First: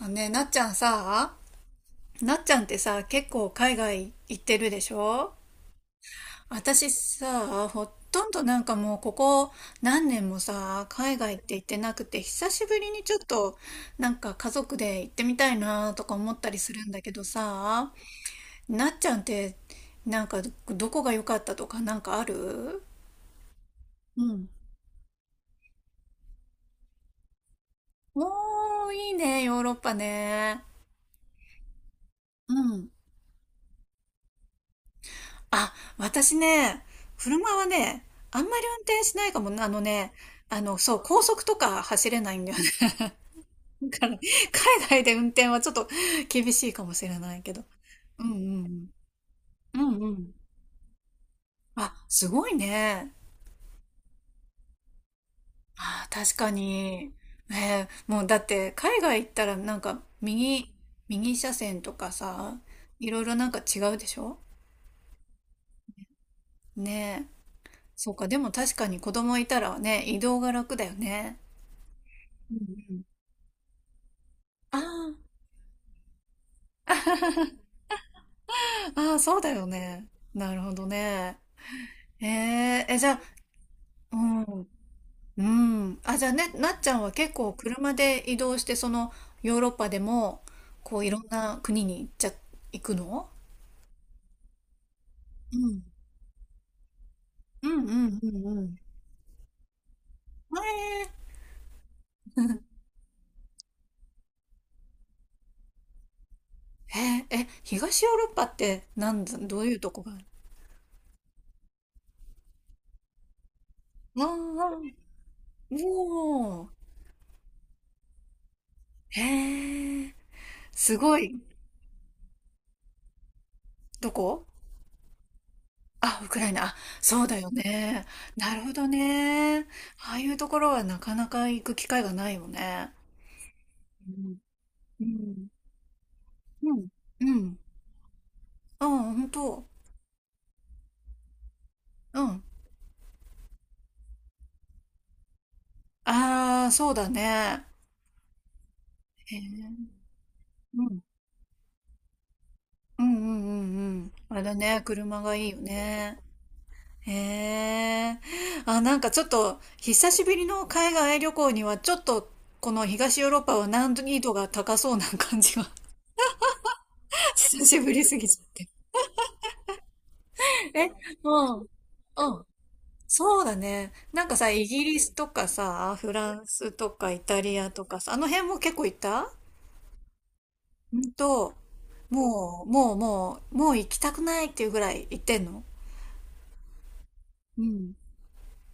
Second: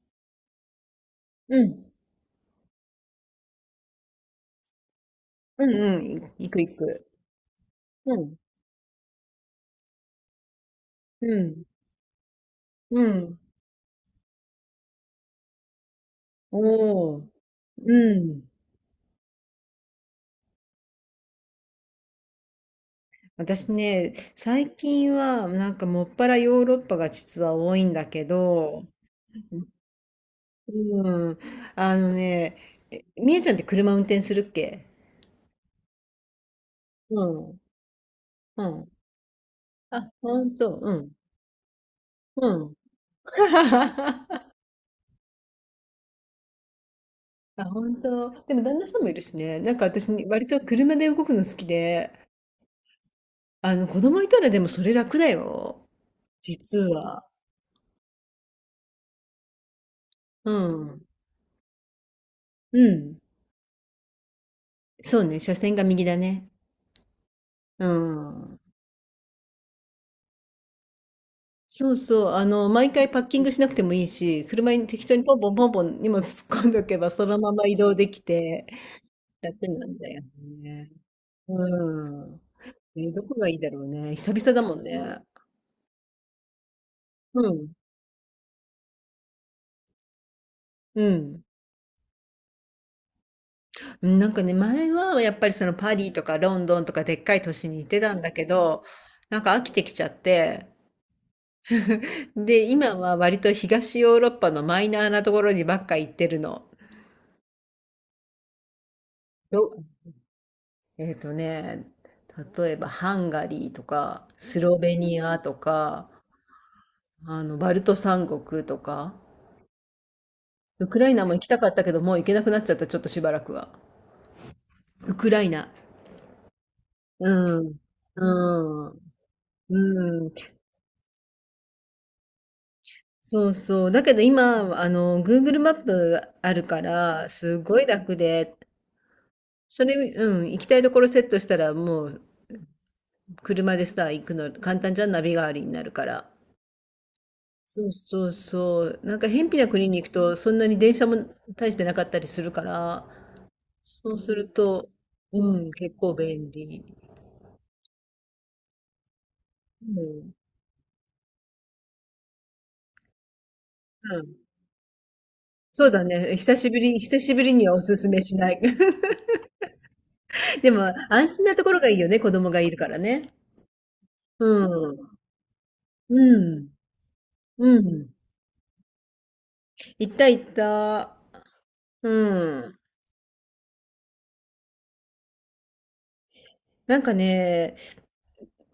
あね、うん。なっちゃんってさ、結構海外行ってるでしょ？うんうん。行く行私く。さ、ほうとんん。どなんかもうここ何年もさ、海う外って行ん。ってなくて、久しぶりにうちょっん。となんか家族で行ってみたいなとか思ったりするんだけおどー。さ、うん。なっちゃんってなんかどこが良かったとかなんかある？私ね、うん。最近はなんかもっぱらヨーロッパが実は多いんだけど、おー、いいね、ヨーロッパね。うん。あのうね、ん。えみえちゃんって車運転するっけ？あ、私ね、う車ん。はね、あんまうり運ん。転しないかも。あのあ、ね、ほんあの、と。うそう、ん。高速とか走れないんうだよね。ん。だから、海外で運転はちょっと厳しいかもしれないけど。あ、本うん当。うでも旦那ん。さんもいるしね。なうんん。うかん私うにん。割と車で動くの好きあ、で、すごいね。あの子供いたらでもそれ楽だよ。あー、確か実に。は。ねえ、もうだって海外行ったらなんかう右、ん。右車線とかさ、ういん。ろいろなんか違うでしょ？そうね、車線が右だね。ねえ。うそうか、でもん。確かに子供いたらね、移動が楽だよね。そうそう、あうんの、う毎ん。回パッキングしなくてもいいし、車ああ。に適当にポンポンポンポン荷物突っ込んどけば、そのまま移動できて、ああ、そうだよ楽なんね。だよなるほどね。ね。えうん。ええ、じえ、ゃあ、どこがいいだろうね。う久々だん、もんね。うん。あ、じゃあね、なっちゃんは結う構ん。車で移動して、そのヨーロッパでも、こういうろんん。な国に行っちゃ、行くの？うん、なんかね、前はやっぱりうそのん。パリとかロンドンとかでっかい都う市んうに行ってたんんうだけんうん。ど、なんか飽きてきちゃっえて、え で、今は割と東ヨーロッパのマイナーなところにばっか行ってるの。へえ、え、東ヨーロッパってなんだ、どよういうとこがある？えっとね、例えばハンガリーとああ、か、スロベニアとか、おおー、あの、バルト三国とか、へえ、ウすクライごナも行い、きたかったけど、もう行けなくなっちゃった、ちょっとしばらくは。どこ？ウクライナ。あ、ウクライナ。あ、そうだようん。ね。なるほどうん。ね。ああういん。うところはなかなか行く機会がないよね。そうそう。だうけどん。今、あうの、ん。Google マップあるうかん。うら、ん。すごい楽で、あ、本当。それ、うん、行きたいところセットしたら、もうう、ん。車でさ、行くの、簡単じゃん、ナビ代わりになるから。ああ、そうだね。そうそうそう。なんか、へ偏僻なえ。国に行くと、そんなにう電ん。車も大してなかったりするかうんら、うんうんうそん。うすあれるだね。と、車がいいようん、結構ね。便利。へえ。あ、なんかちょっと、う久しん。ぶりの海外旅行には、ちょっと、この東ヨーロッパは難う易度ん。が高そうな感じが、そうだね。久しぶり、久し ぶり久にはしおぶすりすすめぎしちゃっない。て。でえ、も、安う心なん。うとん。ころがいいよね。子供がいるからね。そうだね。なんかさ、イギうリん。スとかさ、フランうん。スとかイタリアうとかさ、ん。あの辺も結構行った？行った行っうんた。と、うもう、ん。もう、もう、もう行きたくないっていうぐらい行ってんの？なんかうね、ん。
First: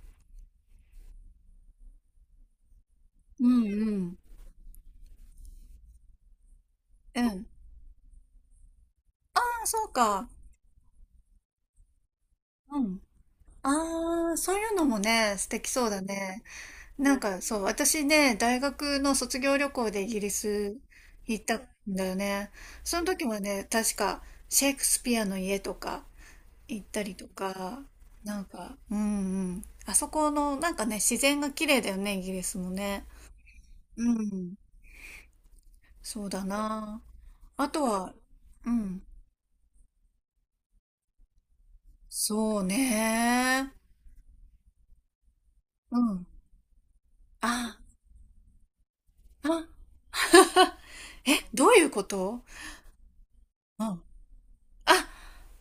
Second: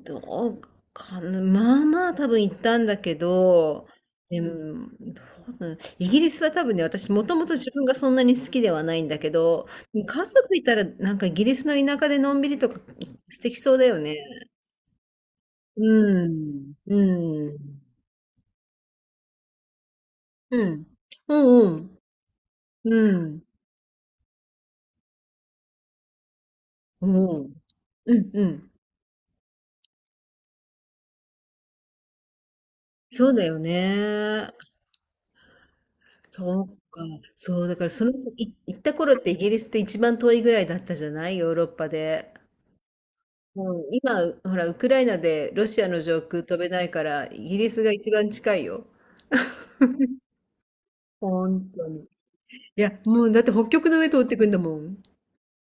どうかな、まあまあ多分行ったんだけうん、うど、ん。でも、どうだイギリスは多分ね、私うもとん。もと自分がそんなに好きではないんだけああ、ど、そう家か。族いたらなんかイギリスの田舎でのんびりとうかん。素敵そうだよね。ああ、そういうのもね、素敵うそうだね。ん、うなんん、かうん、そう、私ね、大学の卒業旅行でイギリうスん、う行ったんん、だよね。そのう時はん、ね、確かシェイクスピアの家とか、行ったうりとん、か、うん、なんうん、か、うんうん。あそこの、なんかね、自然が綺麗だよね、イギリスもね。そうだようね。ん。そうだそうな。か、そあう、だとからそのは、う行ったん。頃ってイギリスって一番遠いぐらいだったじゃないヨーロッパで。そうね。うん、今、ほら、ウクライナでロシアうの上ん。空飛べないから、イあ、ギリスが一番近いよ。あ、あえ、ど本うい当うに。こいと？や、もうだって北うん。極の上通ってくんだもん。あ、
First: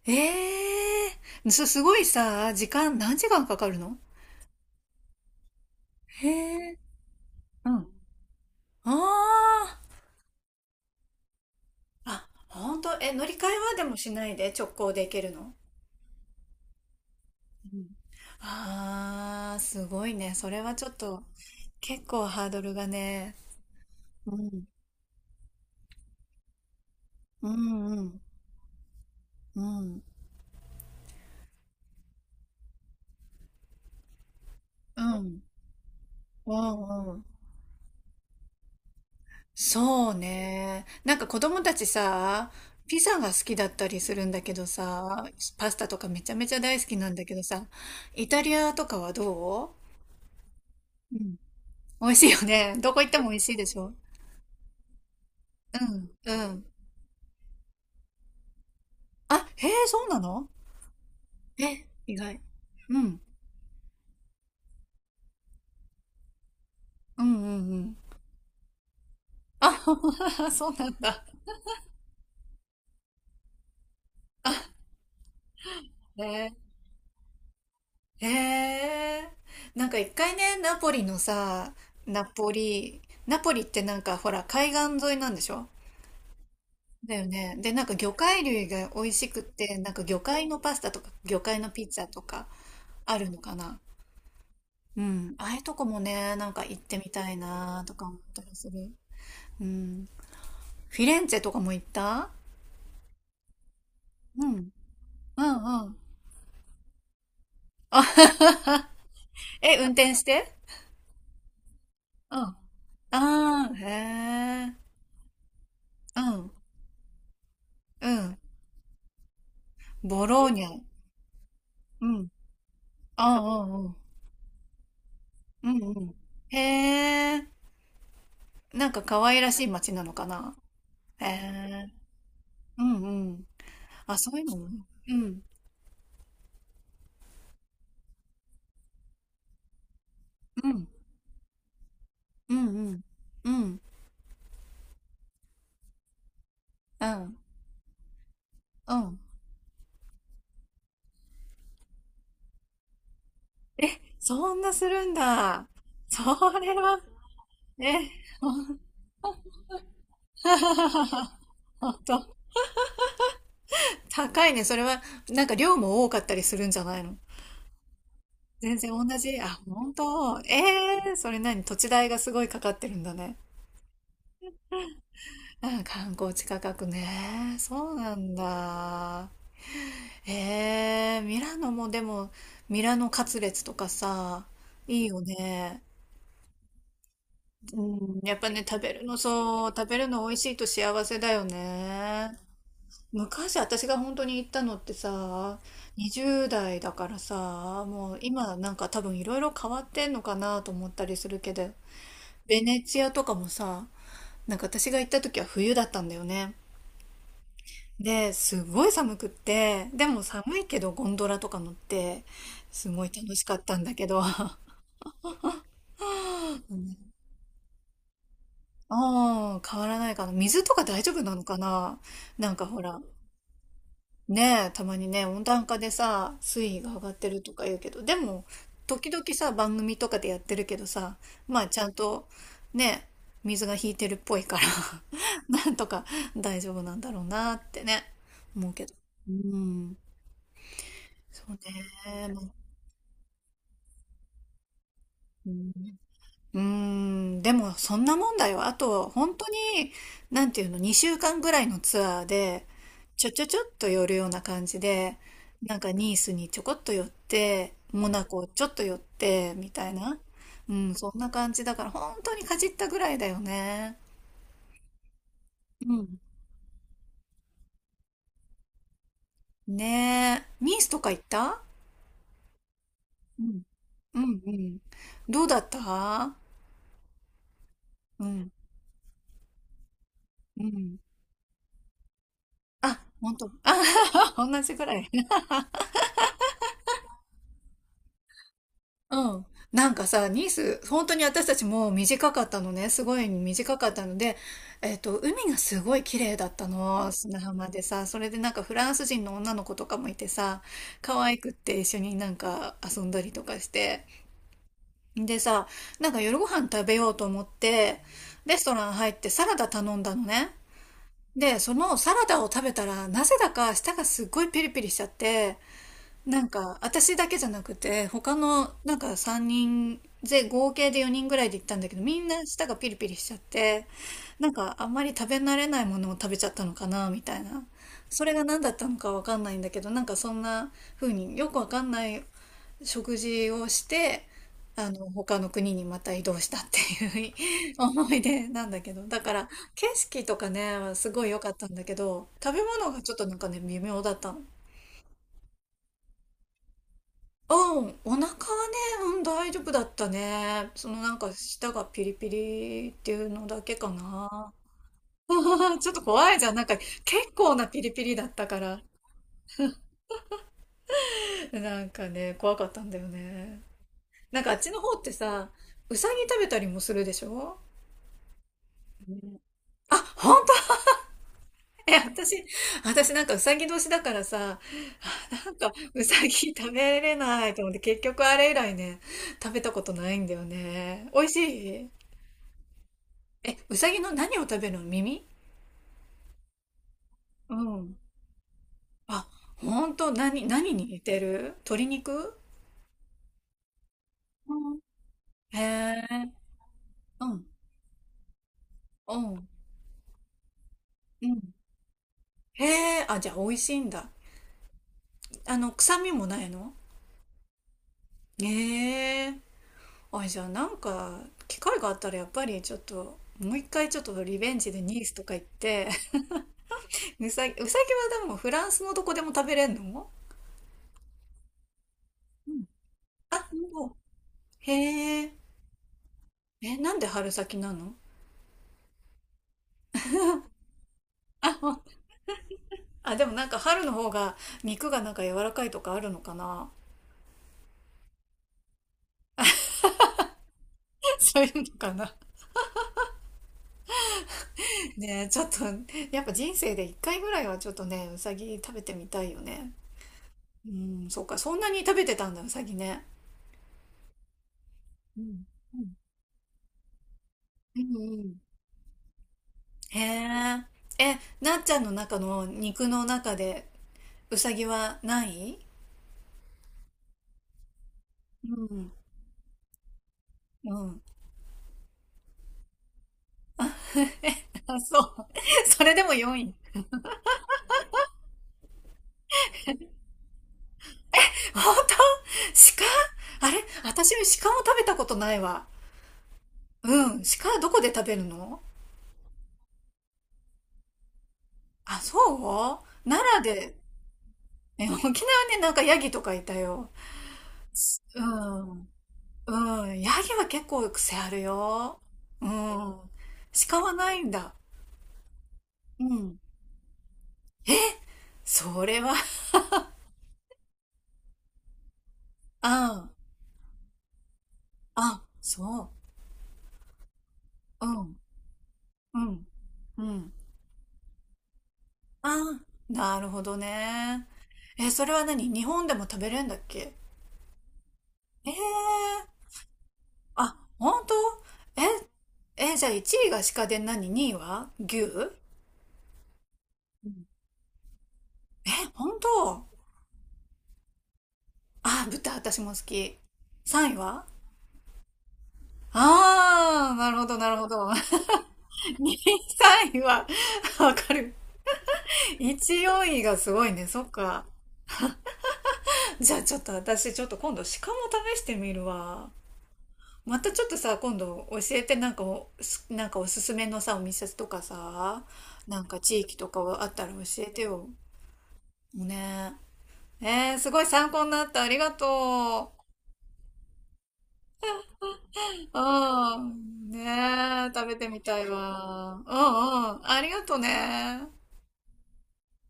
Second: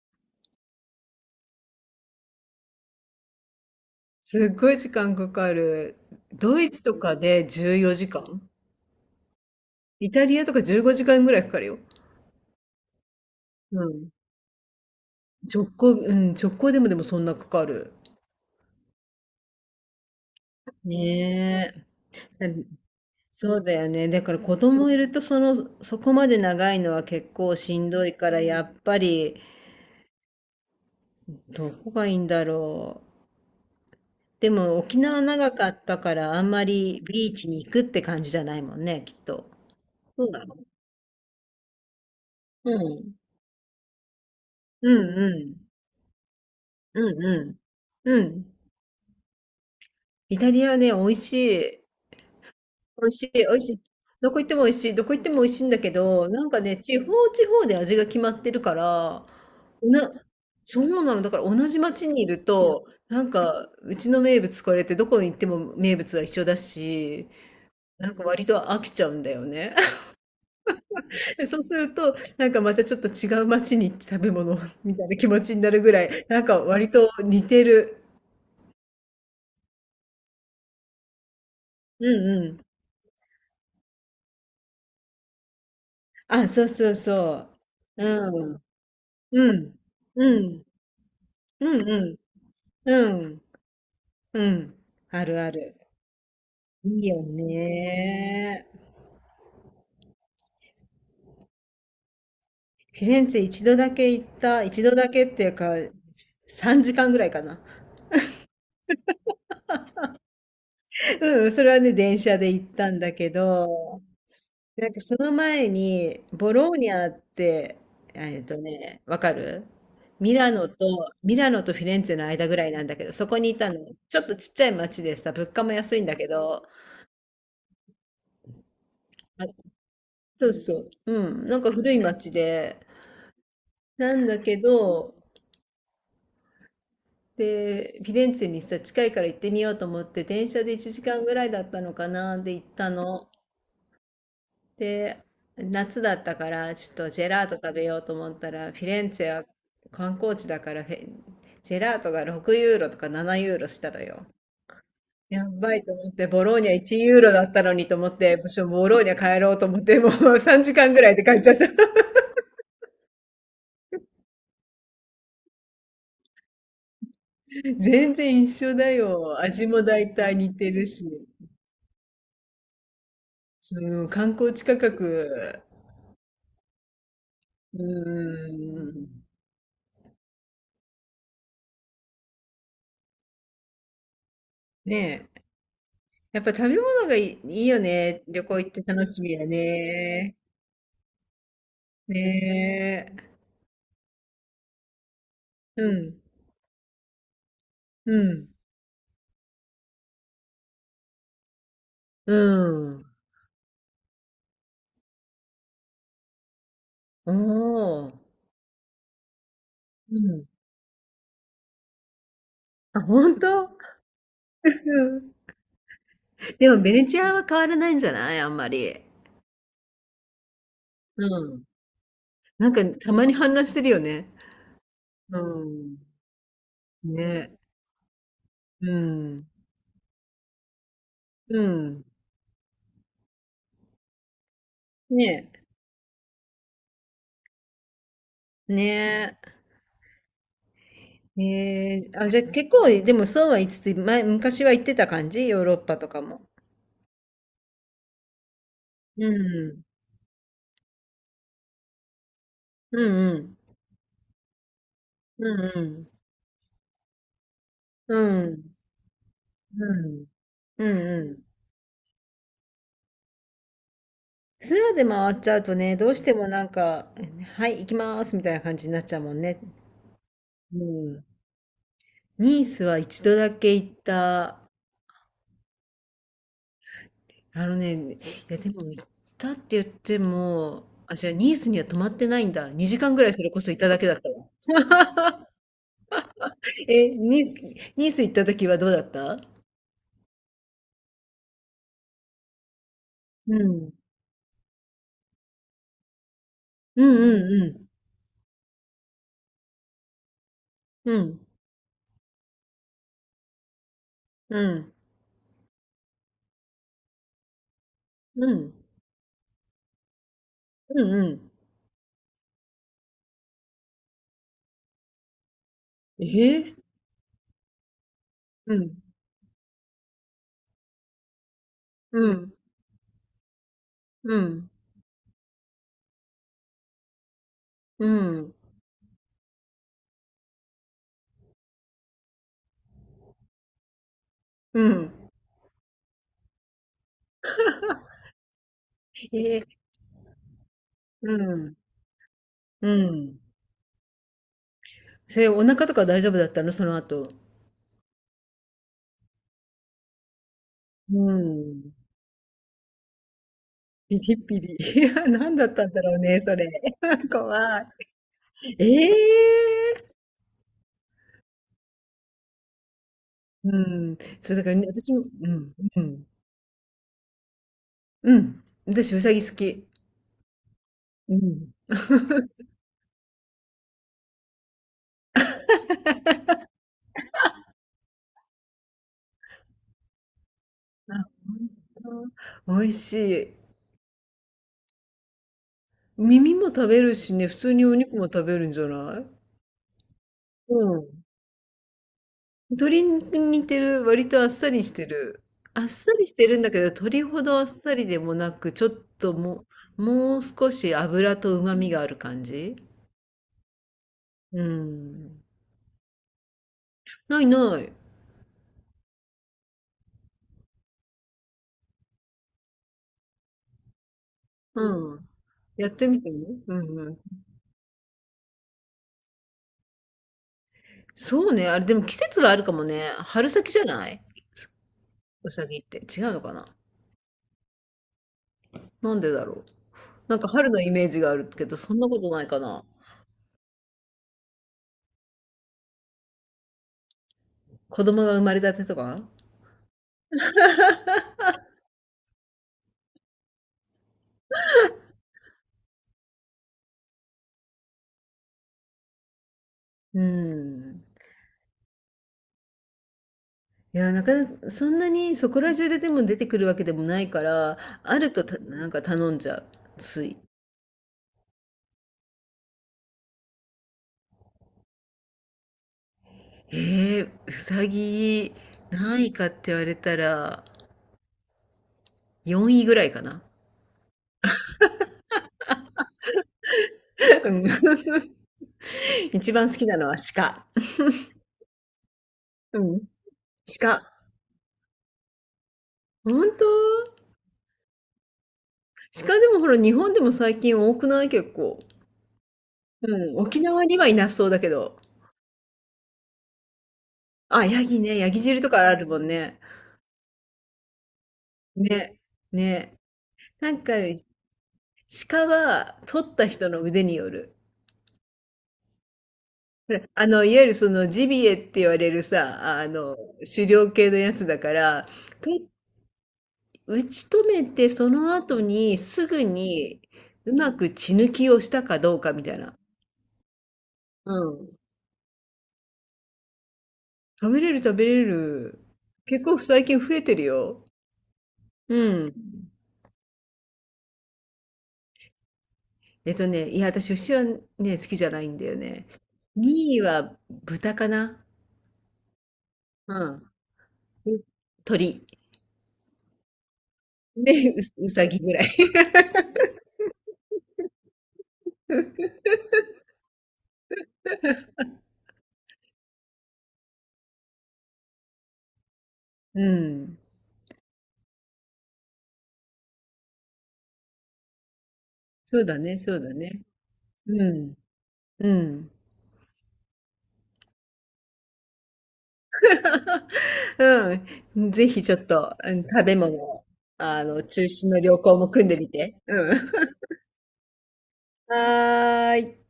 ええすごいさ、時間、何時間かかるの？すっごい時間かかる。へドイえ。ツとかでう14ん。時間。ああ。イタリアとか15時間ぐらいかかるよ。あ、ほんと、え、乗り換えはでうもしん。ないで直行で行けるの？直行、うん、直行でもそんなかかうん？る。あーすごいね。それはちょっと、ね結構え。ハードルがね。そうだよね。だかうら子ん。供いるとその、そこまで長いのは結う構しんん、うどいん、から、やっぱりうん、うん、どこがいいんだろ。でも沖縄長かったからあんうまりん、うん。ビーチに行くって感じじゃないもんね、きっと。そうそうだろね。なんか子供たちさ、う。うピん。ザが好きだったりするんだけどうんさ、うん。パスタとかめちゃめちゃ大好きなうんだんけどうさ、ん。うイタん。リアとかはどイタリアね、美う？味うしん。い。美味しいよね。どこ美行っ味てしもい、美味美しい味でししい。ょ？どこ行っても美味しい。どこ行っても美味しいんだうけん、ど、なうんかん。ね、地方地方で味が決まってるから、あ、へえ、そうな、なの？そうなの。だから同じえ、町意にい外。ると、うん、なんか、うちの名物これってどこに行っても名物が一緒だうん、うし、ん、うん。なんか割と飽きちゃうんだよね。あ、そうなんだ。で、そうすると、なんかまたちょっと違う街に行って食べ物 みたいな気持ちになるぐらい、なんね。か割と似てる。へえ。なんか一回ね、ナポリのさ、うナんうポん。リ、ナポリってなんかほら海岸沿いなんでしょ？あ、そうそうだよそね。で、なんかう。魚介うん。類が美味しくっうて、ん。なんか魚う介のん。パスタとか魚介のピうッんうツァん。とかうあるのん。かな。うん。うあん。るあああいうとる。こもね、なんか行っいてみいよたいなとか思ったりね。する。うん。フィレンツェとかも行った？フィレンツェ一度だけ行っうん。うんた、一度だけっていうか、うん。3時間ぐらいかな。あ え、運転して？ うん、それはね、電う車ん。であ行ったんだけあ、ど、へなえ。んかその前うに、ん、ボローニャって、うん。えっとね、わかる？ボミローラニノャ。と、ミラノとフィレンうツェのん。間ぐらいなんだけど、そあこにいあ、うたの。んうん。ちょっとちっちゃい町でさ、物価うもん安ういんん。だけど、へえ。なんか可愛あらしい街なのかそうな。そう、へうん、なんかえ。古い町で、うんうん。なあ、んそだういうのけもね。うど、ん。で、フィレンツェにさ、近いから行ってみようと思って、電車うでん。1時間ぐらいだったのかな、うで行んっうたん。の。うん。で、夏だったから、ちょっうとジェん。ラート食べようと思ったら、フィうレンん。ツェは観光地だからジェラートが6ユーロとか7ユーロしえ、たのよ。そんなするんやだ。ばいと思っそて、ボローニれャ1は、ユーロだったのにえ、と思って、ほ私はん ボローニャ帰ろうと思って、もう3時間ぐらいで帰っちゃっ ほんた。と。高いね。それは、なんか量も多かったりするんじゃないの？ 全然一緒全然だ同じ。よ。あ、味も本大体当。似えてるし。えー、それ何土地代がすごいかかってるんだね。その観光地価格、あ、観光地価格ね。うそうなんーん。だ。ええー、ミラノもでも、ミラノカツレツとかさ、いいよねえ。ね。やっぱ食べ物がいいようね。ん、やっ旅ぱ行ね、行っ食てべる楽の、しみやそう、食べるの美ね。味しいと幸せだよねね。え。昔私が本当に行ったのってさ、うん。20代だからさ、うもうん。今なんか多分いろいろ変わってんのかなと思ったりするけど、うベネチん。アとかもさ、なんか私が行った時は冬だったんだよね。おお。で、すごい寒くって、でうもん。寒いけどゴンドラとか乗って、すあ、ごい楽本しかっ当？うたんだけど、ん。でもベネチアは変わらないんじゃない？あんまり。ああ、変わらないかな。水とか大丈夫なのうかん。な？なんかなんほから、たまに氾濫してるよね。ねえ、たまにね、う温暖化でん。さ、水位が上がってるとね。か言うけど、でも、う時々ん。さ、番組とかでやってるけどさ、うまあちゃんん。と、ね、水が引いてるっぽいから ねえ。なんとか大丈夫なんだろうなってね、思うけど。うねえ。ん、そうね、ええ、あ、じまゃ、あ結構でもそうは言いつつ、昔は行ってた感じ？うヨーんロッパとかも。うーん、でもそんなもんだよ。あと、う本当ん。に、なんていうの、2週間ぐらいのツアーで、うちんょうちょん。ちょっと寄るような感じで、うんなんうかニん。ースにちょこっと寄って、モうナコちょっん。と寄って、みたいうな。ん。ううん、んそんうなん。感じだから、本当にかじったぐらいだよね。ツアーで回っちゃうとうね、どうん。してもなんか、はい、行きますみたいな感じになっちゃうもんね。ねえ、ニうースとか行っん。た？ニースは一度うだん。け行っうんうた。ん。どうだった？あのね、いうん。やでも行ったって言ってうも、ん。あ、じゃあニースには泊まってないんだ。2あ、時間ぐらい本それ当。こそいただけだったあ、わ。同じぐらい。え、ニース行った時はどうだっうた？ん。なんかさ、ニース、本当に私たちも短かったのね。すごいう短かっん。たので、海がすごい綺麗だったうの。ん砂う浜でんさ、それでなんかフランス人の女の子とかもいてさ、う可ん。う愛ん。くって一緒になんか遊んだりとかして。うん。でさ、なんか夜ご飯食べようと思って、うレストん。ラン入ってサラダ頼んだのね。うんうん。で、そのサラダを食べたら、なぜだか舌がすっごいピリピリしちゃって、なんえか私だけじゃなくて他のうなん。んか3人で合計で4人ぐらいで行ったんだけど、みんうなん。舌がピリピリしちゃって、うなんん。かあんまり食べ慣れないものを食べちゃったのかなみたいな、うそれがん。何だったのかわかんないんだけど、なんかそんな風によくわかんない食事をして、うあのん。他の国にまた移動したっていう 思い出なんだけど、だえからー、景色とかねすごいう良かったんん。だけど、食べう物がちょっとなんん。かね微妙だったの。それ、お腹とか大丈夫だったの？その後。うん、お腹はね、うん、大丈夫だったね。そのなうんか舌がん。ピリピリっていうのだけかピリな。ピリ。いや、何だっ たちんょっだとろう怖いね、じゃん。そなんれ。か 結構なピ怖い。リピリだったから。ええ！なんかね、怖かったんだよね。うん。なんかあそう、っだかちらのね、方って私もうさ、ん、ううさぎん。食べたりもするでしょ？うん。私、うさぎ好き。あ、本当？うん。え、私、あ、私なんかうさぎ年だからさ、なんかうさぎ食べれないと思って結局あれ以来ね、食べたことないんだよね。美味しい？本当。美味しえ、い。うさぎの何を食べるの？耳？耳も食べるしね、う普通におん。肉も食べるんじゃなあ、い？ほんと、何うに似ん。てる？鶏肉？鶏肉に似てる、割とあっうさん？りしてる。へあっさりえ、してるんだけど、鶏うほん、どあっさりでもなく、ちょっうとん、もう少しう脂ん。と旨味がある感へじ。え、あ、じゃあ美味しいんだ。うん。あの、臭みもないの？ないない。へえ、あ、じゃあなんか、機会があったらやっぱりちょっと、もう一回ちょっとリベンジでニースうとん。か行っやて、ってみ てね。ううさんうん。ぎ、うさぎはでもフランスのどこでも食べれんの？そうね。あれ、でも季節うはあん。るかもね。あ、春先じゃもう、ない？へえ、うさぎって。違うのかな？え、なんで春先なの？なんでだろう。なんか春のイメージがあるあ、けど、そんなことないかな。あ、でもなんか春の方が肉がなんか柔らかいとかあるのかな？ 子供が生まれたてとか。 そういうのかな。ねえ、ちょっと、やっぱ人生で一回ぐらいはちょっとね、うさぎ食べてみたいよね。ううん。ん、そうか、そんなに食べてたんだ、うさぎね。いや、なかなかそんなうにん。そこらう中ん。ででも出てくるわけでもないから、うんあうるん。となんか頼んじゃう、へつい。え。え、なっちゃんの中の肉の中で、うさぎはない？うさうぎ、ん。何位かって言われたら、うん。4位ぐらいかな。あ、そう。それでも4位。うん 一番好きなのは鹿。本当？鹿？うん。あれ鹿。私も鹿も食べたことないわ。ほんと？うん。鹿はどこで食べるの？鹿でもほら、日本でも最近多くない？結構。あ、そうう奈ん、良沖で？縄にはいなそうだけね、ど。沖縄ね、なんかヤギとかいたよ。あ、ヤギね、うヤギ汁とかん。あるもんね。うん。ヤギは結構癖あるよ。ね、うん。ね。なん鹿か、はないんだ。鹿は、う取っん。た人の腕による。それは、あの、いわゆるそのジビエって言われる さ、ああん。の、狩猟系のやつだから、あ、とそ打ち止めう。てうそん。の後にうすぐん。にうん。うまく血抜きをしたかどうあかみたいな。あ、なるほどね。うん。え、それは何日本でも食べれるんだっけ？食べれる食べれええー、る。結構最近増えてるあ、よ。本当？うん。え、え、じゃあ1位が鹿で何？ 2 位は牛？ういや、私ん？牛はね、好きじゃないんだえ、よね。本当？2位は豚かな。あ、豚、私も好うき。ん。3位は？鳥。ああ、なるほど、なるほで、ど。うさぎぐらい。2位、3位は、わかる。1、4位がすごいね。そっか。じゃあちょっと私、ちょっと今度、鹿も試してみるわ。うん。またちょっとさ、今度教えて、なんかおすすめのさ、お店とかさ、そうだなんね、かそう地だ域とかね。あったら教うえてん。よ。うん。ねえ。すごい参考になった。ありがとうん。ぜひちょっと、うう。ん、食べう物、ん。ねあの、中え、食心べのて旅み行たいも組んでみて。わ。ううん。ん うん。ありがとね。はーい。